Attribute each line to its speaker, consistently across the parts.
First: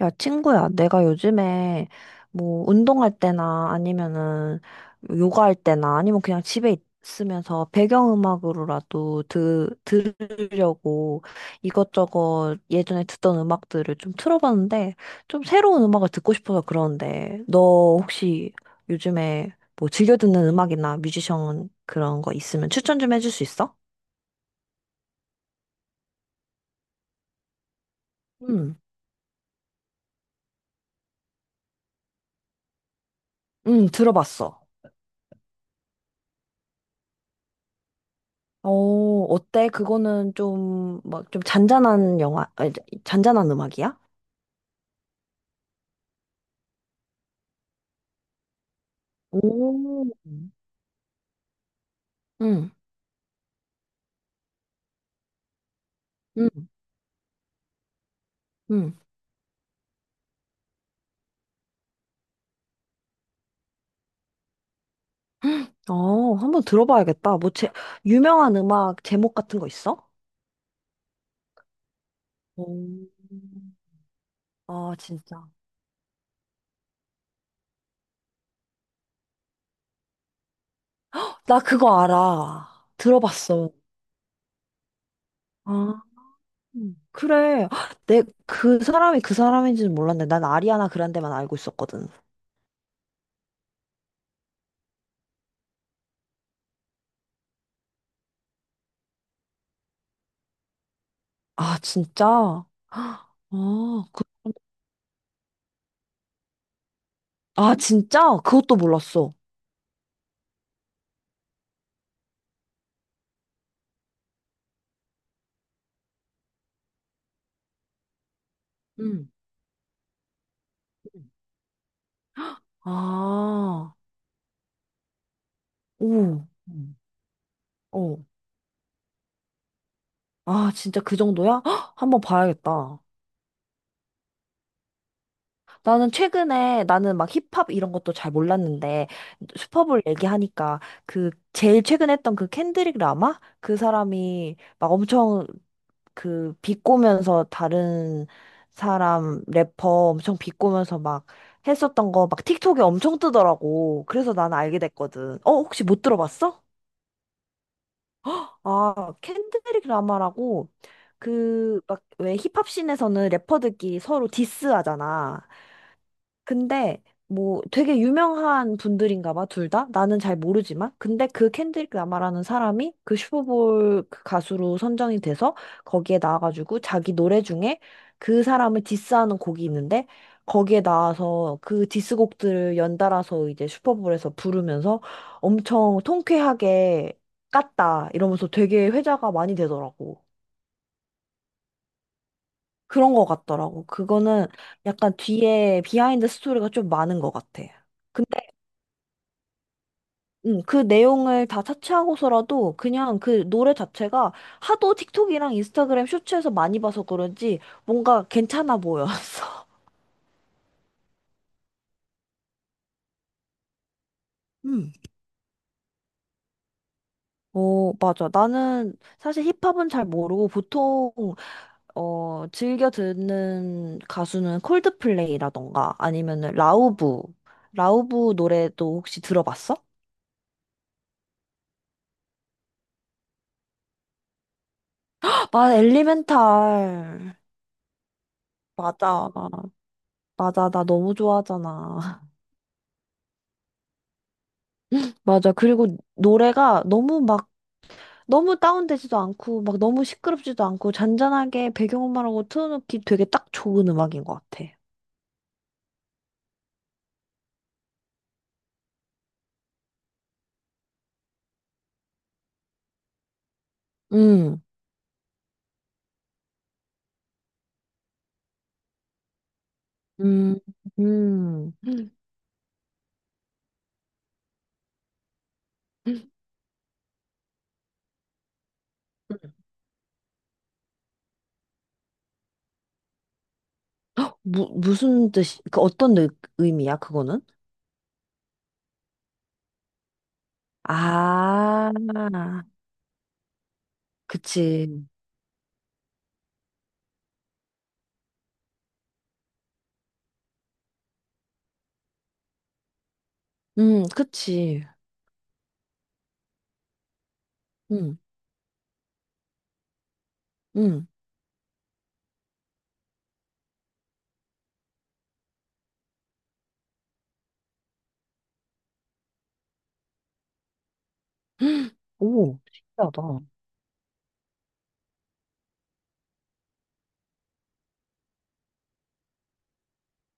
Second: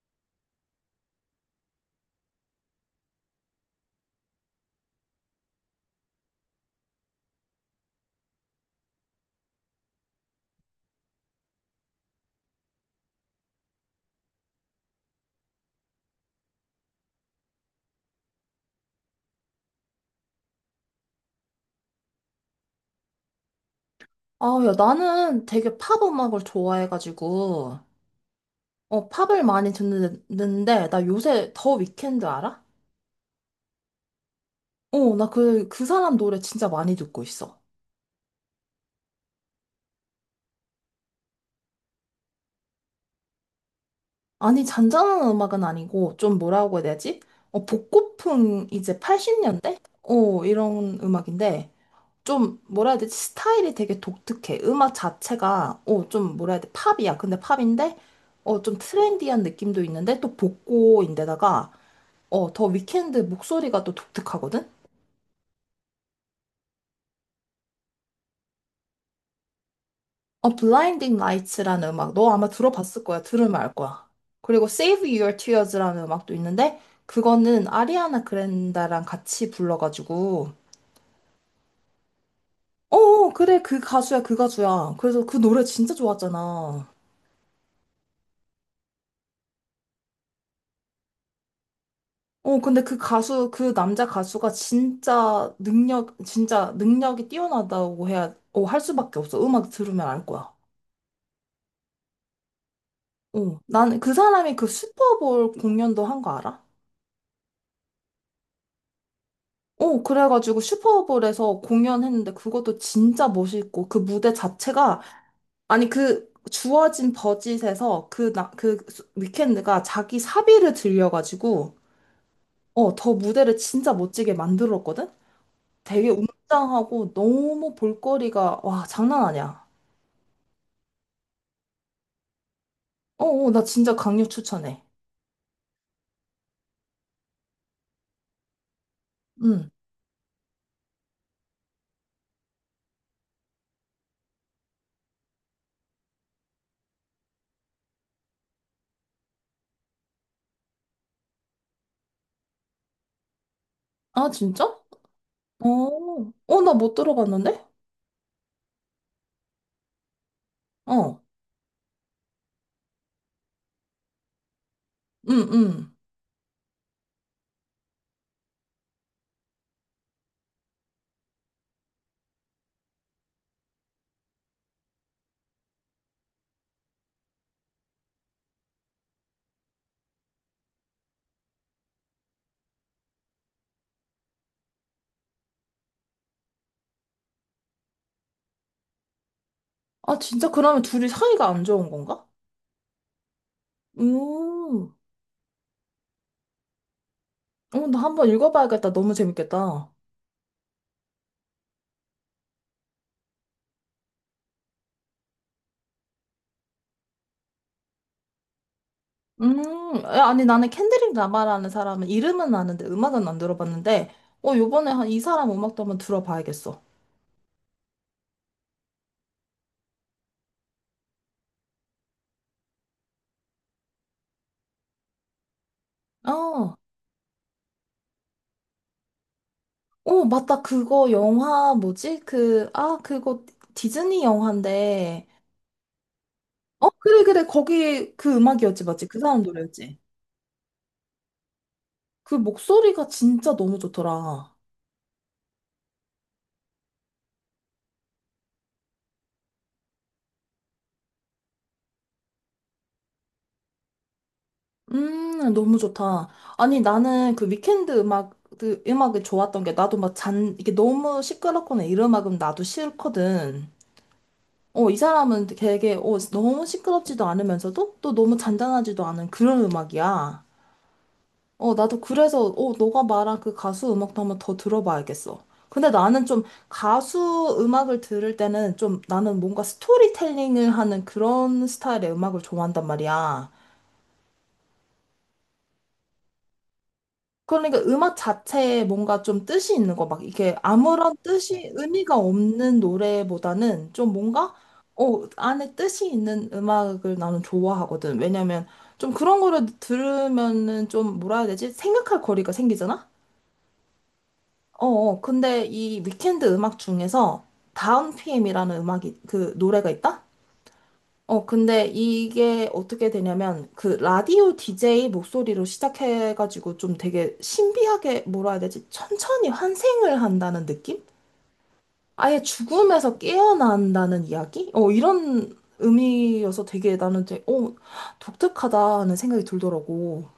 Speaker 1: 야, 친구야, 내가 요즘에 뭐 운동할 때나 아니면은 요가할 때나 아니면 그냥 집에 있으면서 배경음악으로라도 들으려고 이것저것 예전에 듣던 음악들을 좀 틀어봤는데 좀 새로운 음악을 듣고 싶어서 그러는데 너 혹시 요즘에 뭐 즐겨 듣는 음악이나 뮤지션 그런 거 있으면 추천 좀 해줄 수 있어?
Speaker 2: 아, 야, 나는 되게 팝 음악을 좋아해가지고,
Speaker 1: 응,
Speaker 2: 팝을 많이 듣는데, 나 요새 더 위켄드 알아?
Speaker 1: 응, 들어봤어.
Speaker 2: 나 그 사람 노래 진짜 많이 듣고 있어.
Speaker 1: 어, 어때? 그거는 좀, 막, 좀 잔잔한 영화, 아니, 잔잔한 음악이야?
Speaker 2: 아니, 잔잔한 음악은 아니고, 좀 뭐라고 해야 되지? 복고풍 이제 80년대?
Speaker 1: 오,
Speaker 2: 이런 음악인데, 좀
Speaker 1: 응,
Speaker 2: 뭐라 해야 되지? 스타일이 되게 독특해. 음악 자체가, 좀 뭐라 해야
Speaker 1: 응,
Speaker 2: 돼? 팝이야. 근데 팝인데, 좀
Speaker 1: 응.
Speaker 2: 트렌디한 느낌도 있는데, 또 복고인데다가, 더 위켄드 목소리가 또 독특하거든?
Speaker 1: 어, 한번 들어봐야겠다. 뭐, 유명한 음악 제목 같은 거 있어?
Speaker 2: 블라인딩 라이츠라는 음악, 너 아마
Speaker 1: 오.
Speaker 2: 들어봤을 거야. 들으면 알 거야. 그리고
Speaker 1: 아,
Speaker 2: Save Your
Speaker 1: 진짜.
Speaker 2: Tears라는 음악도 있는데, 그거는 아리아나 그랜다랑 같이 불러가지고,
Speaker 1: 나 그거 알아.
Speaker 2: 어, 어, 그래,
Speaker 1: 들어봤어.
Speaker 2: 그 가수야, 그 가수야. 그래서 그 노래 진짜
Speaker 1: 아,
Speaker 2: 좋았잖아.
Speaker 1: 그래. 그 사람이 그 사람인지는 몰랐네. 난 아리아나 그란데만 알고 있었거든.
Speaker 2: 근데 그 남자 가수가 진짜 진짜 능력이 뛰어나다고 해야, 할 수밖에 없어. 음악 들으면 알 거야.
Speaker 1: 아, 진짜? 아,
Speaker 2: 나는 그
Speaker 1: 그,
Speaker 2: 사람이 그 슈퍼볼 공연도 한 거 알아?
Speaker 1: 아, 진짜? 그것도 몰랐어.
Speaker 2: 그래가지고 슈퍼볼에서 공연했는데 그것도 진짜 멋있고 그 무대 자체가 아니 그 주어진 버짓에서 그 나 그 위켄드가 자기 사비를 들여가지고 더 무대를 진짜
Speaker 1: 아,
Speaker 2: 멋지게 만들었거든? 되게
Speaker 1: 오, 음.
Speaker 2: 웅장하고 너무
Speaker 1: 어.
Speaker 2: 볼거리가 와 장난 아니야.
Speaker 1: 아, 진짜 그 정도야? 헉, 한번 봐야겠다.
Speaker 2: 어, 어, 나 진짜 강력 추천해.
Speaker 1: 나는 최근에, 나는 막 힙합 이런 것도 잘 몰랐는데,
Speaker 2: 응.
Speaker 1: 슈퍼볼 얘기하니까, 그, 제일 최근 했던 그 켄드릭 라마? 그 사람이 막 엄청 그, 비꼬면서 다른 사람, 래퍼 엄청 비꼬면서 막 했었던 거 막 틱톡에 엄청 뜨더라고.
Speaker 2: 아,
Speaker 1: 그래서 나는
Speaker 2: 진짜?
Speaker 1: 알게 됐거든. 어,
Speaker 2: 어,
Speaker 1: 혹시 못
Speaker 2: 어,
Speaker 1: 들어봤어?
Speaker 2: 나 못 들어봤는데?
Speaker 1: 아, 켄드릭 라마라고
Speaker 2: 어,
Speaker 1: 그 막 왜 힙합씬에서는 래퍼들끼리 서로 디스하잖아.
Speaker 2: 응, 응.
Speaker 1: 근데 뭐 되게 유명한 분들인가 봐, 둘 다? 나는 잘 모르지만. 근데 그 켄드릭 라마라는 사람이 그 슈퍼볼 그 가수로 선정이 돼서 거기에 나와가지고 자기 노래 중에 그 사람을 디스하는 곡이 있는데 거기에 나와서 그 디스곡들을 연달아서 이제 슈퍼볼에서 부르면서 엄청 통쾌하게 깠다 이러면서 되게 회자가 많이
Speaker 2: 아,
Speaker 1: 되더라고.
Speaker 2: 진짜 그러면 둘이 사이가 안 좋은 건가?
Speaker 1: 그런 거 같더라고. 그거는
Speaker 2: 음.
Speaker 1: 약간 뒤에 비하인드 스토리가 좀 많은 것 같아.
Speaker 2: 나 한번 읽어봐야겠다. 너무 재밌겠다.
Speaker 1: 그 내용을 다 차치하고서라도 그냥 그 노래 자체가 하도 틱톡이랑 인스타그램 쇼츠에서 많이 봐서 그런지 뭔가 괜찮아 보였어.
Speaker 2: 음, 야, 아니, 나는 캔드릭 라마라는 사람은 이름은 아는데 음악은 안 들어봤는데, 요번에
Speaker 1: 음.
Speaker 2: 한 이 사람 음악도 한번 들어봐야겠어.
Speaker 1: 어, 맞아. 나는 사실 힙합은 잘 모르고 보통, 어, 즐겨 듣는 가수는 콜드플레이라던가 아니면은
Speaker 2: 어,
Speaker 1: 라우브. 라우브 노래도 혹시 들어봤어?
Speaker 2: 어, 맞다. 그거 영화 뭐지? 그거 디즈니 영화인데,
Speaker 1: 헉, 맞아,
Speaker 2: 그래,
Speaker 1: 엘리멘탈.
Speaker 2: 그래. 거기 그 음악이었지, 맞지? 그
Speaker 1: 맞아.
Speaker 2: 사람 노래였지?
Speaker 1: 맞아. 나 너무 좋아하잖아.
Speaker 2: 그 목소리가 진짜 너무 좋더라.
Speaker 1: 맞아. 그리고 노래가 너무 막 너무 다운되지도 않고, 막 너무 시끄럽지도 않고, 잔잔하게 배경음악으로 틀어놓기 되게 딱 좋은 음악인 것 같아.
Speaker 2: 너무 좋다. 아니, 나는 그 위켄드 음악, 그 음악이 좋았던 게 나도 막 잔, 이게 너무 시끄럽거나 이런 음악은 나도 싫거든.
Speaker 1: 음,
Speaker 2: 이 사람은 되게, 너무 시끄럽지도 않으면서도 또 너무 잔잔하지도 않은 그런 음악이야.
Speaker 1: 음, 음.
Speaker 2: 나도
Speaker 1: 음,
Speaker 2: 그래서, 너가 말한 그 가수 음악도 한번 더 들어봐야겠어. 근데 나는 좀 가수 음악을 들을 때는 좀 나는
Speaker 1: 음.
Speaker 2: 뭔가 스토리텔링을 하는 그런 스타일의 음악을 좋아한단 말이야.
Speaker 1: 무슨 뜻이, 그 어떤 의, 의미야, 그거는?
Speaker 2: 그러니까 음악 자체에 뭔가 좀 뜻이 있는 거, 막 이게 아무런
Speaker 1: 아,
Speaker 2: 의미가 없는 노래보다는 좀 뭔가,
Speaker 1: 그치.
Speaker 2: 안에 뜻이 있는 음악을 나는 좋아하거든. 왜냐면 좀 그런 거를 들으면은 좀 뭐라 해야 되지? 생각할 거리가 생기잖아?
Speaker 1: 그치.
Speaker 2: 어, 어. 근데 이 위켄드 음악 중에서 다운
Speaker 1: 음,
Speaker 2: PM이라는 음악이, 그 노래가 있다?
Speaker 1: 음.
Speaker 2: 근데 이게 어떻게 되냐면, 그 라디오 DJ 목소리로 시작해가지고 좀 되게 신비하게, 뭐라 해야 되지? 천천히 환생을 한다는 느낌? 아예
Speaker 1: 오,
Speaker 2: 죽음에서
Speaker 1: 신기하다.
Speaker 2: 깨어난다는 이야기? 이런 의미여서 되게 나는 되게, 독특하다는 생각이 들더라고.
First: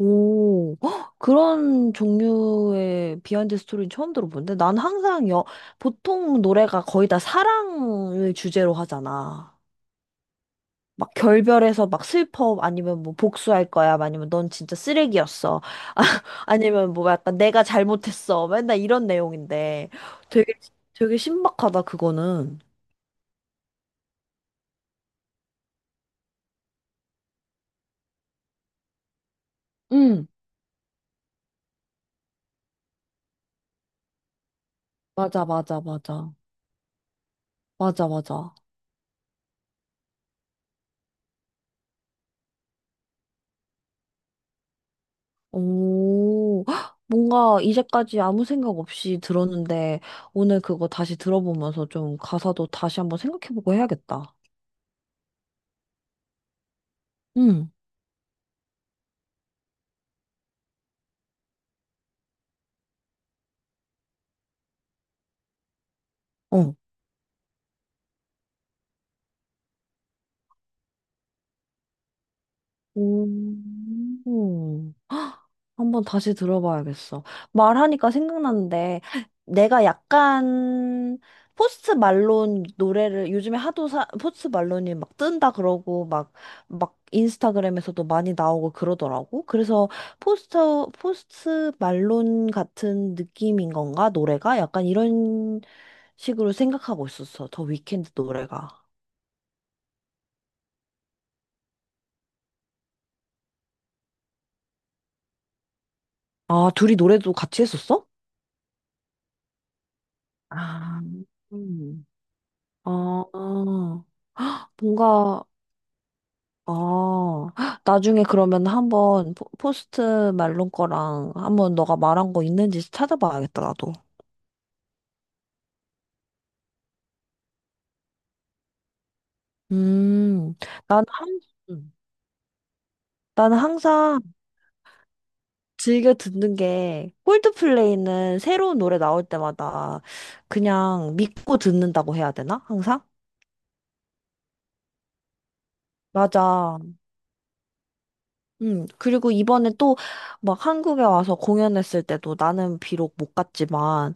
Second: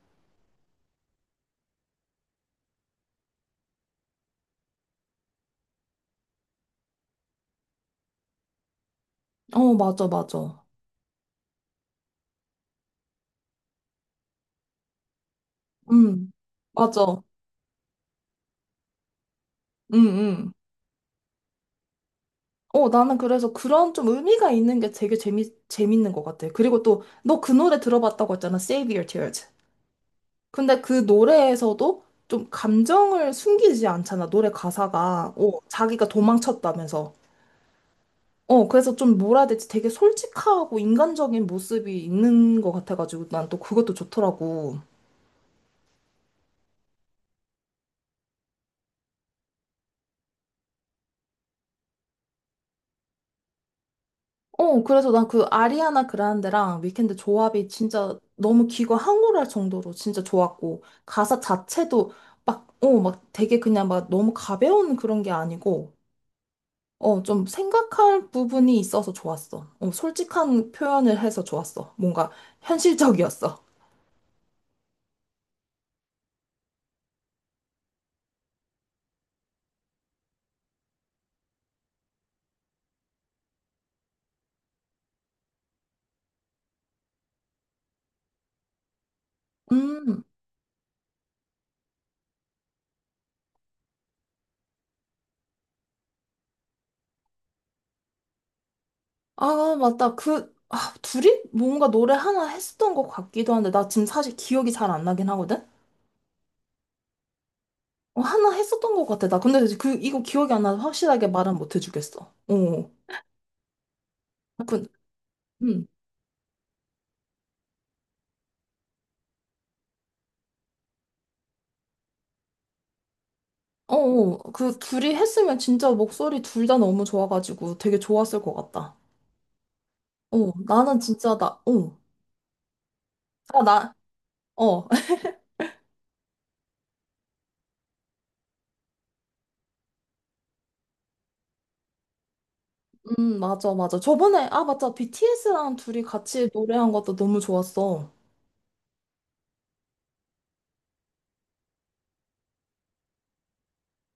Speaker 1: 오, 헉, 그런 종류의 비하인드 스토리는 처음 들어보는데 보통 노래가 거의 다 사랑을 주제로 하잖아.
Speaker 2: 어, 맞아, 맞아.
Speaker 1: 막 결별해서 막 슬퍼 아니면 뭐 복수할 거야 아니면 넌 진짜 쓰레기였어 아,
Speaker 2: 음,
Speaker 1: 아니면 뭐
Speaker 2: 맞아.
Speaker 1: 약간 내가 잘못했어 맨날 이런 내용인데
Speaker 2: 음, 음.
Speaker 1: 되게 되게 신박하다 그거는.
Speaker 2: 나는 그래서 그런 좀 의미가 있는 게 되게 재밌는 것 같아. 그리고 또, 너 그 노래 들어봤다고 했잖아. Save Your Tears.
Speaker 1: 응,
Speaker 2: 근데 그 노래에서도 좀 감정을 숨기지 않잖아, 노래 가사가.
Speaker 1: 맞아, 맞아,
Speaker 2: 자기가
Speaker 1: 맞아,
Speaker 2: 도망쳤다면서.
Speaker 1: 맞아, 맞아.
Speaker 2: 그래서 좀 뭐라 해야 될지 되게 솔직하고 인간적인 모습이 있는 것 같아가지고 난 또 그것도 좋더라고.
Speaker 1: 오, 헉, 뭔가 이제까지 아무 생각 없이 들었는데 오늘 그거 다시 들어보면서 좀 가사도 다시 한번 생각해보고 해야겠다.
Speaker 2: 그래서 난 그 아리아나 그란데랑 위켄드 조합이
Speaker 1: 응,
Speaker 2: 진짜 너무 귀가 항홀할 정도로 진짜 좋았고, 가사 자체도 되게 그냥 막 너무 가벼운 그런 게 아니고,
Speaker 1: 어.
Speaker 2: 좀 생각할 부분이 있어서 좋았어. 솔직한 표현을 해서 좋았어. 뭔가 현실적이었어.
Speaker 1: 오. 한번 다시 들어봐야겠어. 말하니까 생각났는데, 내가 약간, 포스트 말론 노래를 요즘에 포스트 말론이 막 뜬다 그러고, 막, 막 인스타그램에서도 많이 나오고 그러더라고. 그래서
Speaker 2: 음,
Speaker 1: 포스트, 포스트 말론 같은 느낌인 건가? 노래가? 약간 이런 식으로 생각하고 있었어. 더 위켄드 노래가.
Speaker 2: 아, 맞다. 둘이 뭔가 노래 하나 했었던 것 같기도 한데, 나 지금 사실 기억이 잘 안 나긴 하거든?
Speaker 1: 아, 둘이 노래도 같이 했었어?
Speaker 2: 하나 했었던 것 같아. 나 근데 이거 기억이 안 나서
Speaker 1: 아,
Speaker 2: 확실하게 말은 못
Speaker 1: 음.
Speaker 2: 해주겠어. 어,
Speaker 1: 아,
Speaker 2: 그,
Speaker 1: 뭔가,
Speaker 2: 음.
Speaker 1: 아, 헉, 나중에 그러면 한번 포스트 말론 거랑 한번 너가 말한 거 있는지 찾아봐야겠다, 나도.
Speaker 2: 어, 어, 그 둘이 했으면 진짜 목소리 둘 다 너무 좋아가지고 되게 좋았을 것 같다. 어,
Speaker 1: 음,
Speaker 2: 나는
Speaker 1: 난
Speaker 2: 진짜
Speaker 1: 항,
Speaker 2: 나,
Speaker 1: 음.
Speaker 2: 어,
Speaker 1: 나는
Speaker 2: 아, 나,
Speaker 1: 항상
Speaker 2: 어.
Speaker 1: 즐겨 듣는 게 콜드플레이는 새로운 노래 나올 때마다 그냥 믿고 듣는다고 해야 되나? 항상?
Speaker 2: 맞아, 맞아. 저번에, 아, 맞다. BTS랑 둘이 같이
Speaker 1: 맞아.
Speaker 2: 노래한 것도 너무 좋았어.
Speaker 1: 그리고 이번에 또 막 한국에 와서 공연했을 때도 나는 비록 못 갔지만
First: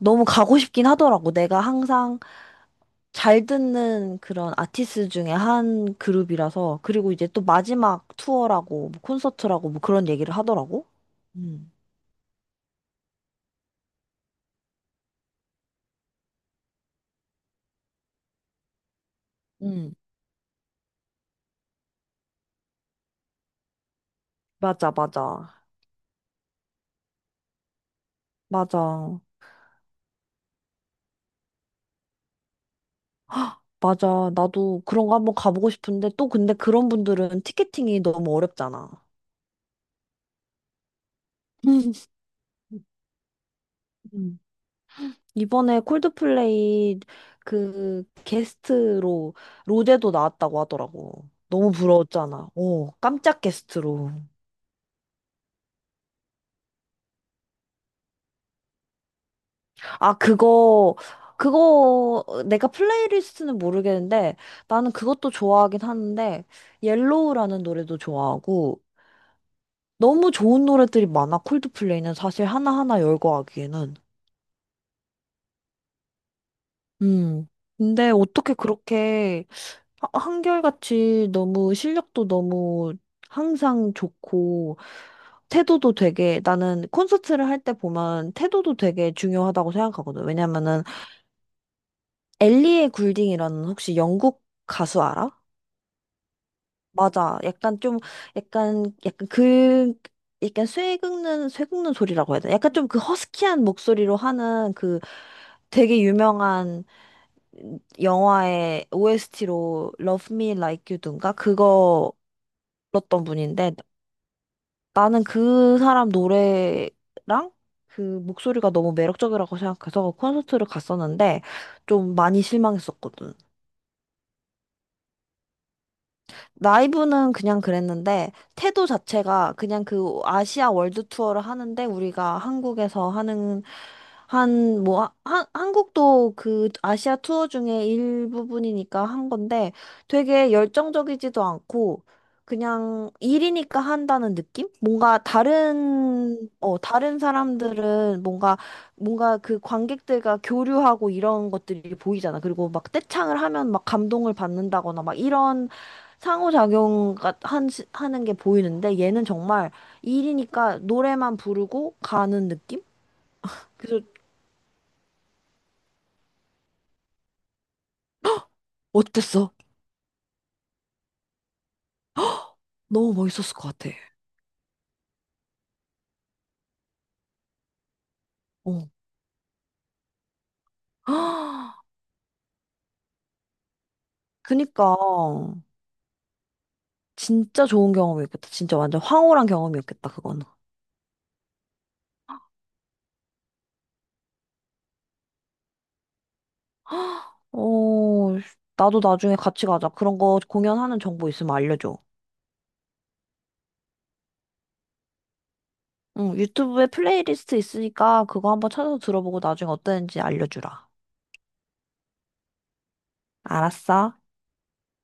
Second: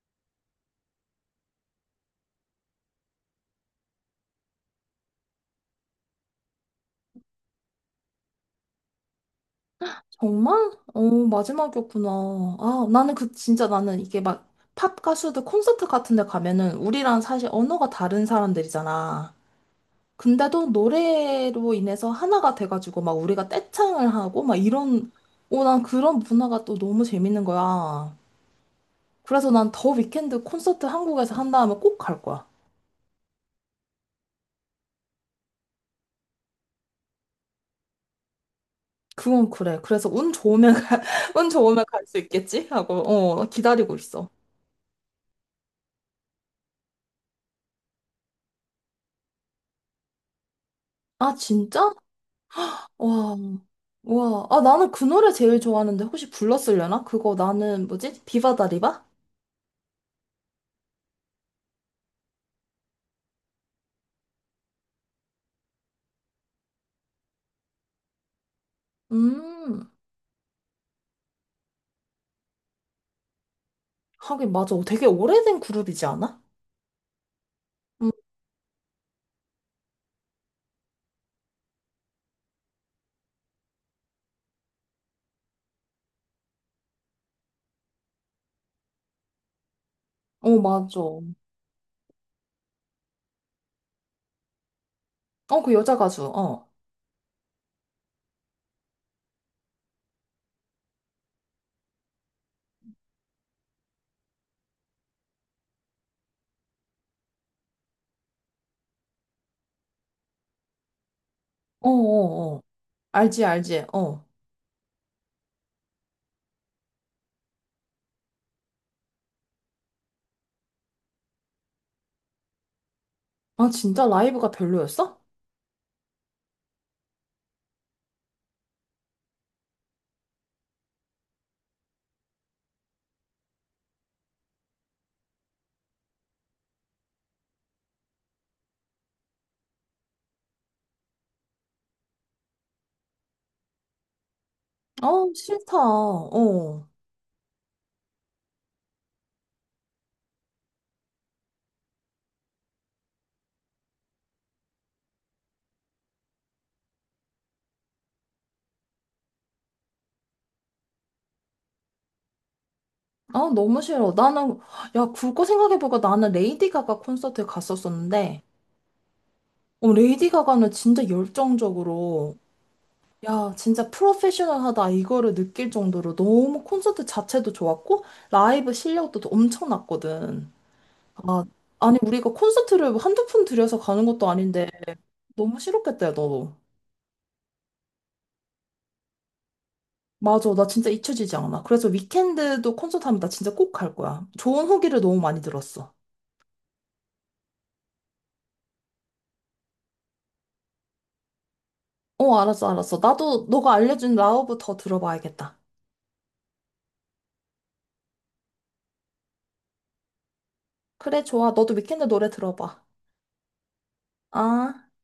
Speaker 1: 너무 가고 싶긴 하더라고. 내가 항상 잘 듣는 그런 아티스트 중에 한 그룹이라서 그리고 이제 또 마지막 투어라고 뭐 콘서트라고 뭐 그런 얘기를
Speaker 2: 정말?
Speaker 1: 하더라고. 음.
Speaker 2: 마지막이었구나. 아, 나는 진짜 나는 이게 막, 팝 가수들 콘서트 같은 데 가면은, 우리랑 사실 언어가 다른 사람들이잖아.
Speaker 1: 음,
Speaker 2: 근데도 노래로 인해서 하나가 돼가지고, 막 우리가 떼창을 하고, 막
Speaker 1: 맞아,
Speaker 2: 이런,
Speaker 1: 맞아.
Speaker 2: 오, 난 그런 문화가 또 너무 재밌는 거야.
Speaker 1: 맞아.
Speaker 2: 그래서 난 더 위켄드 콘서트 한국에서 한다음에 꼭 갈 거야.
Speaker 1: 맞아. 나도 그런 거 한번 가보고 싶은데 또 근데 그런 분들은 티켓팅이 너무 어렵잖아.
Speaker 2: 그건 그래. 그래서 운 좋으면 가, 운 좋으면 갈 수 있겠지? 하고 어 기다리고 있어.
Speaker 1: 음. 이번에 콜드플레이 그 게스트로 로제도 나왔다고 하더라고.
Speaker 2: 아
Speaker 1: 너무
Speaker 2: 진짜?
Speaker 1: 부러웠잖아. 오,
Speaker 2: 와.
Speaker 1: 깜짝 게스트로.
Speaker 2: 와. 아 나는 그 노래 제일 좋아하는데 혹시 불렀으려나? 그거 나는 뭐지? 비바다리바?
Speaker 1: 아, 그거, 내가 플레이리스트는 모르겠는데, 나는 그것도 좋아하긴 하는데, 옐로우라는 노래도 좋아하고,
Speaker 2: 음.
Speaker 1: 너무 좋은 노래들이 많아, 콜드플레이는 사실 하나하나 열거 하기에는.
Speaker 2: 하긴 맞아. 되게 오래된 그룹이지 않아?
Speaker 1: 음.
Speaker 2: 음.
Speaker 1: 근데 어떻게 그렇게 한결같이 너무 실력도 너무 항상 좋고, 태도도 되게, 나는 콘서트를 할 때 보면 태도도 되게 중요하다고 생각하거든.
Speaker 2: 어
Speaker 1: 왜냐면은
Speaker 2: 맞아. 어
Speaker 1: 엘리의 굴딩이라는 혹시 영국 가수 알아?
Speaker 2: 그 여자 가수. 어.
Speaker 1: 맞아. 약간 좀 약간 그 약간 쇠 긁는 소리라고 해야 되나? 약간 좀 그 허스키한 목소리로 하는 그 되게 유명한 영화의 OST로 Love Me Like You 든가
Speaker 2: 어
Speaker 1: 그거
Speaker 2: 어, 어.
Speaker 1: 불렀던
Speaker 2: 알지
Speaker 1: 분인데
Speaker 2: 알지. 어.
Speaker 1: 나는 그 사람 노래랑 그 목소리가 너무 매력적이라고 생각해서 콘서트를 갔었는데 좀 많이 실망했었거든.
Speaker 2: 아 진짜 라이브가 별로였어?
Speaker 1: 라이브는 그냥 그랬는데, 태도 자체가 그냥 그 아시아 월드 투어를 하는데, 우리가 한국에서 하는, 한, 뭐, 하- 한, 한국도 그 아시아 투어 중에 일부분이니까 한 건데, 되게 열정적이지도 않고, 그냥 일이니까 한다는 느낌? 뭔가
Speaker 2: 어 싫다.
Speaker 1: 다른, 어,
Speaker 2: 어.
Speaker 1: 다른 사람들은 뭔가, 뭔가 그 관객들과 교류하고 이런 것들이 보이잖아. 그리고 막 떼창을 하면 막 감동을 받는다거나 막 이런 상호작용 가 한, 시- 하는 게 보이는데 얘는 정말 일이니까 노래만 부르고 가는 느낌?
Speaker 2: 아, 너무
Speaker 1: 그래서
Speaker 2: 싫어. 나는, 야, 그거 생각해보니까 나는 레이디 가가 콘서트에 갔었었는데,
Speaker 1: 어땠어?
Speaker 2: 레이디 가가는 진짜 열정적으로,
Speaker 1: 너무
Speaker 2: 야,
Speaker 1: 멋있었을 것
Speaker 2: 진짜
Speaker 1: 같아.
Speaker 2: 프로페셔널하다, 이거를 느낄 정도로 너무 콘서트 자체도 좋았고, 라이브
Speaker 1: 어.
Speaker 2: 실력도 엄청났거든. 아, 아니, 우리가 콘서트를 한두 푼 들여서 가는 것도 아닌데,
Speaker 1: 그니까
Speaker 2: 너무 싫었겠다, 야, 너.
Speaker 1: 진짜 좋은 경험이었겠다. 진짜 완전 황홀한 경험이었겠다, 그거는.
Speaker 2: 맞아, 나 진짜 잊혀지지 않아. 그래서 위켄드도 콘서트 하면 나 진짜 꼭 갈 거야. 좋은 후기를 너무 많이 들었어.
Speaker 1: 어, 나도 나중에 같이 가자. 그런 거 공연하는 정보 있으면 알려줘.
Speaker 2: 알았어, 알았어. 나도 너가 알려준 라우브 더 들어봐야겠다.
Speaker 1: 응, 유튜브에 플레이리스트 있으니까 그거 한번 찾아서 들어보고 나중에 어땠는지 알려주라.
Speaker 2: 그래, 좋아. 너도 위켄드 노래 들어봐.
Speaker 1: 알았어?
Speaker 2: 아.